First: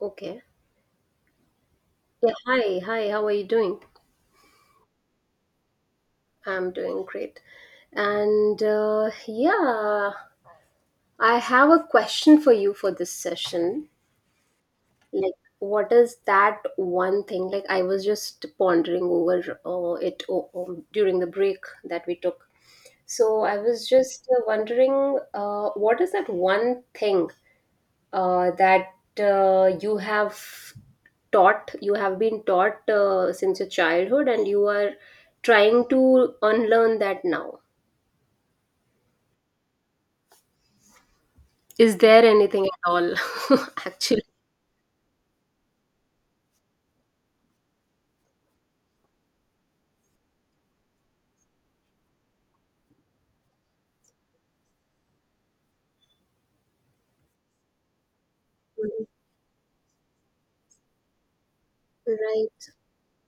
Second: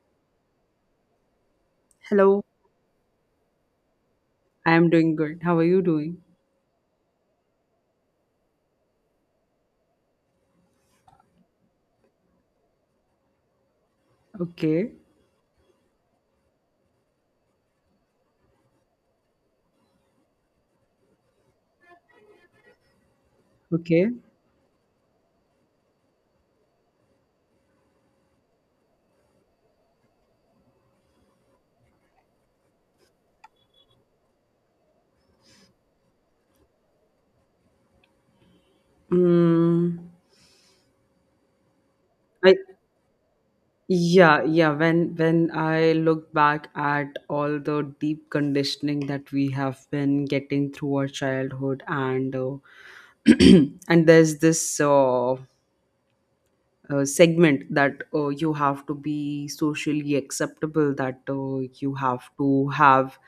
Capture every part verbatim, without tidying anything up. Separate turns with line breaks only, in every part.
Okay. Yeah,
Hello,
hi, hi, how are you doing?
I am doing good. How are you doing?
I'm doing great. And uh, yeah, I have a question for you for this session.
Okay,
Like, what is that one thing? Like, I was just pondering over uh, it o- um, during the break that we took. So, I was
okay.
just uh, wondering, uh, what is that one thing uh, that uh, you have taught you have been taught uh, since your childhood and you are trying to unlearn that now.
Mm,
Is there
I
anything at all actually?
yeah, yeah. When when I look back at all the deep conditioning that we have been getting through our childhood, and uh, and there's this uh, uh, segment that uh, you have to
Right.
be socially acceptable, that uh, you have to have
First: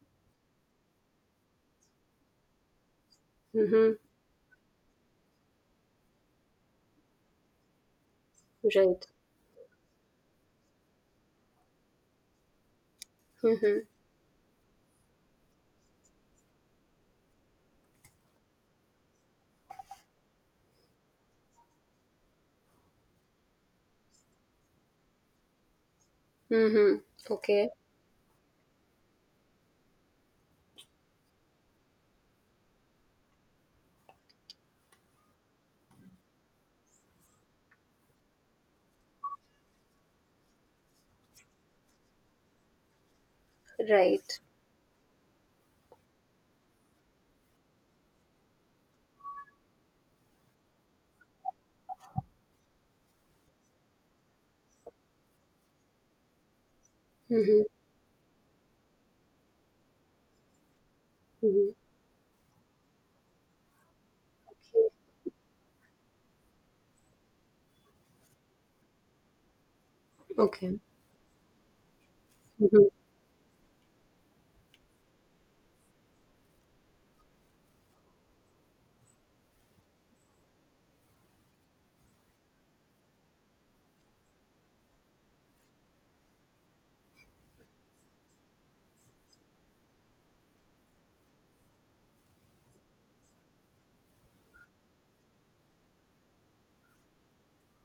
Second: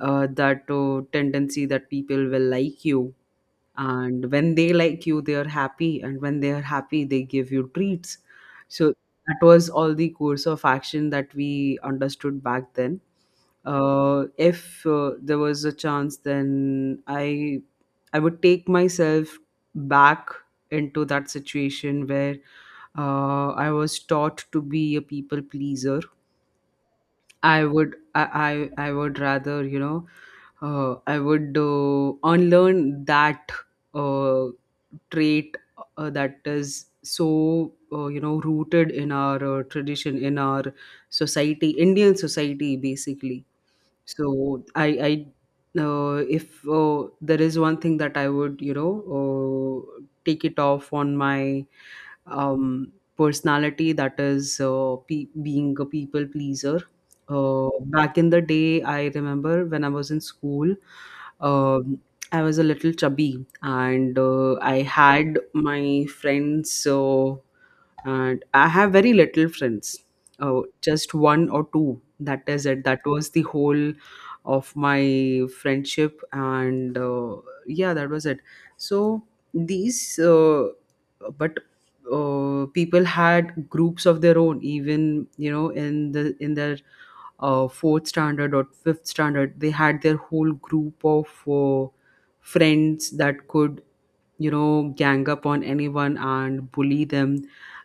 uh, that uh, tendency that people will like you,
Mm-hmm.
and when they like you they are happy, and when they are happy they give you treats. So
Right.
that was all the course of action that we understood back then.
Mm-hmm.
Uh, if uh, there was a chance, then i i would take myself back into that situation where uh, I was taught to be a people pleaser.
Mm-hmm.
I
Okay.
would I I, I would rather, you know, uh, I would uh, unlearn that uh, trait, uh, that is so, uh, you know, rooted in our uh, tradition, in our society, Indian society basically.
Right.
So I I uh, if uh, there is one thing that I would, you know, uh, take it off on my um, personality, that is uh, pe- being a people pleaser.
Mm-hmm.
Uh, back in the day, I remember when I was in school,
Mm-hmm.
um, I was a little chubby, and uh, I had my friends. So, and I have very little friends, uh,
Okay.
just one or two. That is it.
Mm-hmm.
That was the whole of my friendship, and uh, yeah, that was it. So these, uh, but uh, people had groups of their own, even, you know, in the in their uh, fourth standard or fifth standard. They had their whole group of uh, friends that could, you know, gang up on anyone and bully them.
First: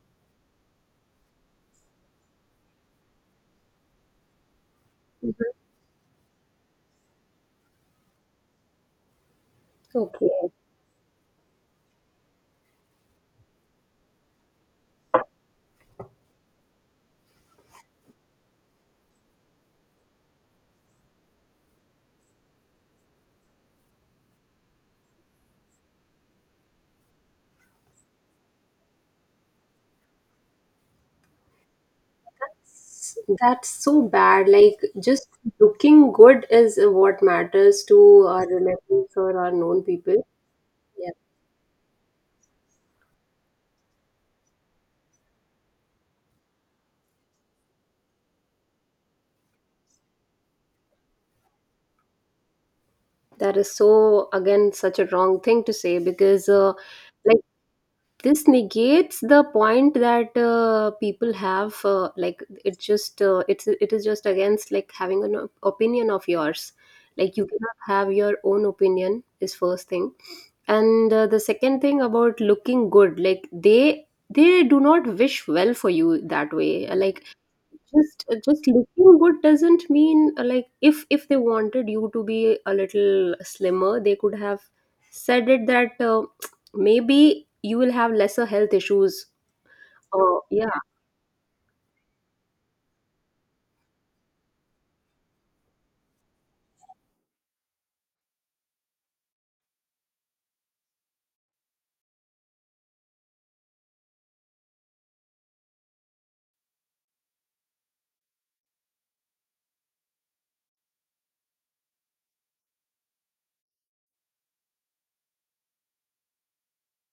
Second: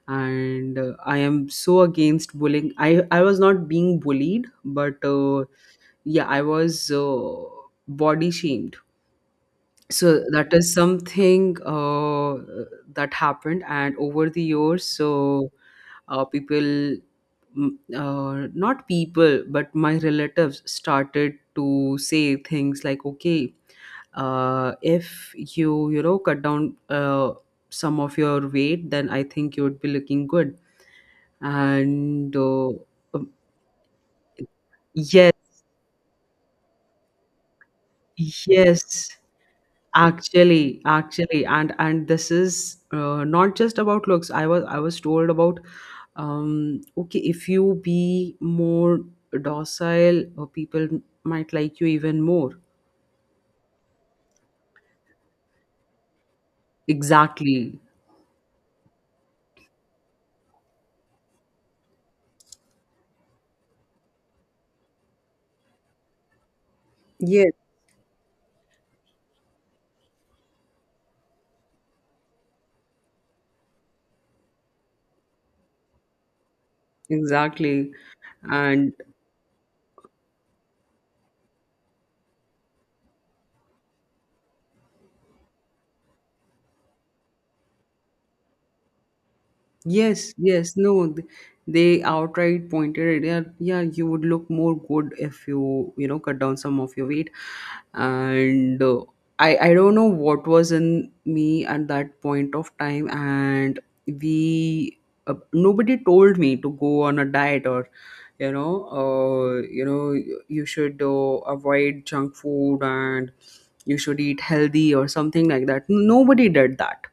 And uh, I am so against bullying. I, I was not being bullied, but uh,
Mm-hmm.
yeah, I was uh, body shamed. So
Okay.
that is something uh, that happened, and over the years, so uh, people mm, uh, not people but my relatives started to say things like, okay, uh, if you, you know, cut down uh, some of your weight, then I think you would be looking good. And uh,
S-
um,
that's so bad, like, just
yes,
looking good is what matters to our relatives
yes.
or our known people.
Actually,
Yeah.
actually, and and this is uh, not just about looks. I was I was told about, um okay, if you be more docile, uh, people might like you even more.
That is so, again, such a wrong thing to say because, uh, like,
Exactly.
this negates the point that uh, people have. Uh, like, it just uh, it's it is just against, like, having an op- opinion of yours. Like, you
Yes,
cannot have your own opinion is first thing, and uh, the second thing about looking good. Like, they they do not wish well for you that way. Like,
exactly.
just uh, just
And
looking good doesn't mean uh, like if if they wanted you to be a little slimmer they could have said it that uh, maybe you will have lesser health issues
yes,
or
yes,
yeah.
no, th- they outright pointed it. Yeah, yeah, you would look more good if you, you know, cut down some of your weight. And uh, I, I don't know what was in me at that point of time. And we, uh, Nobody told me to go on a diet, or, you know, uh, you know, you you should uh, avoid junk food and you should eat healthy or something like that. Nobody did that.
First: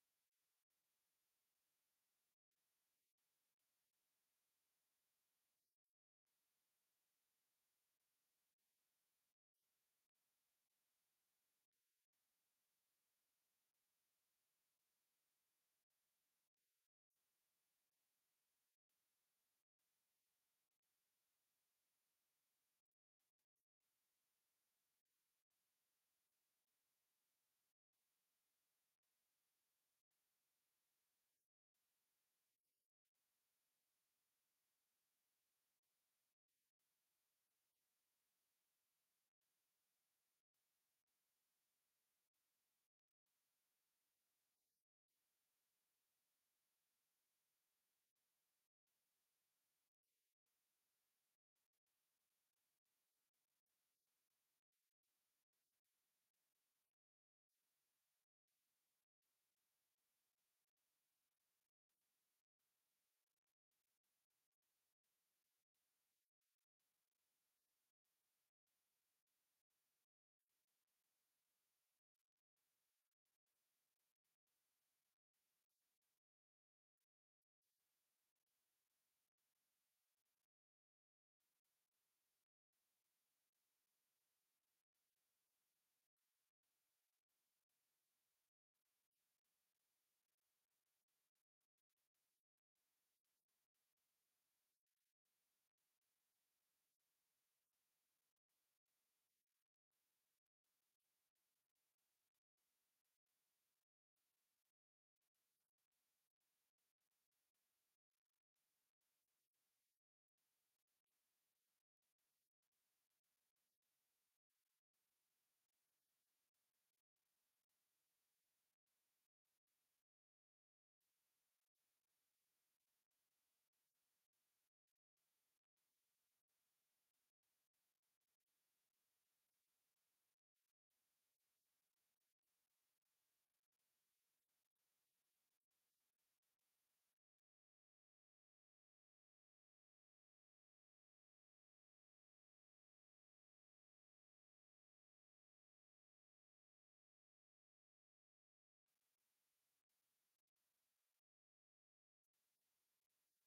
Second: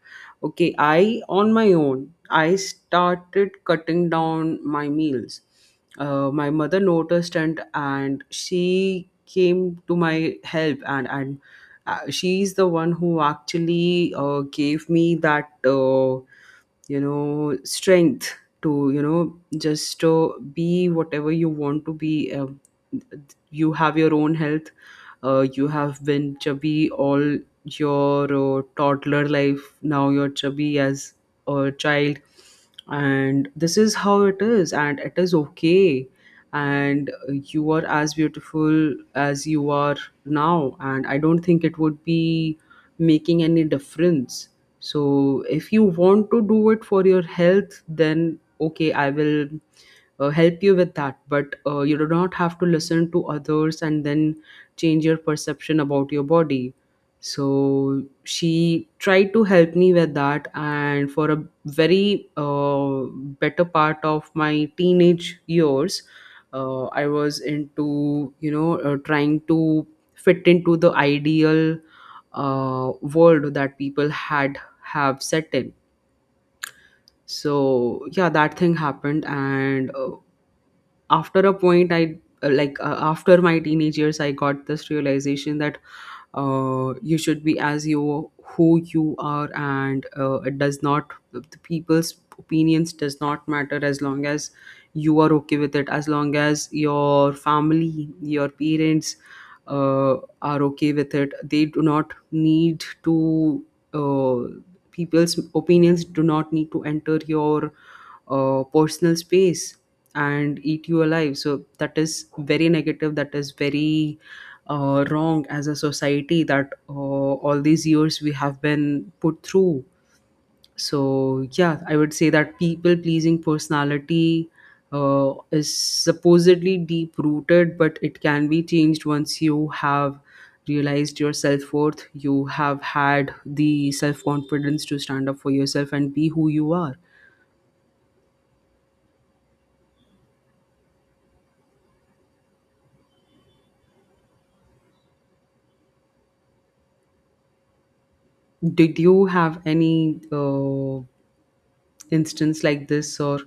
Okay, I, on my own, I started cutting down my meals. Uh, my mother noticed, and and she came to my help, and and uh, she's the one who actually, uh, gave me that, uh, you know, strength to, you know, just to be whatever you want to be. Uh, you have your own health. Uh, you have been chubby all your uh, toddler life. Now you're chubby as a child, and this is how it is, and it is okay. And uh, you are as beautiful as you are now, and I don't think it would be making any difference. So if you want to do it for your health, then okay, I will uh, help you with that, but uh, you do not have to listen to others and then change your perception about your body. So she tried to help me with that, and for a very, uh, better part of my teenage years, uh, I was into, you know, uh, trying to fit into the ideal uh, world that people had have set in. So yeah, that thing happened. And uh, after a point, I uh, like uh, after my teenage years, I got this realization that uh, you should be as you, who you are. And uh, it does not the people's opinions does not matter, as long as you are okay with it, as long as your family, your parents, uh, are okay with it. They do not need to, uh, people's opinions do not need to enter your uh, personal space and eat you alive. So that is very negative. That is very uh, wrong as a society, that uh, all these years we have been put through. So yeah, I would say that people pleasing personality uh, is supposedly deep rooted, but it can be changed once you have realized your self worth. You have had the self confidence to stand up for yourself and be who you are. Did you have any uh, instance like this, or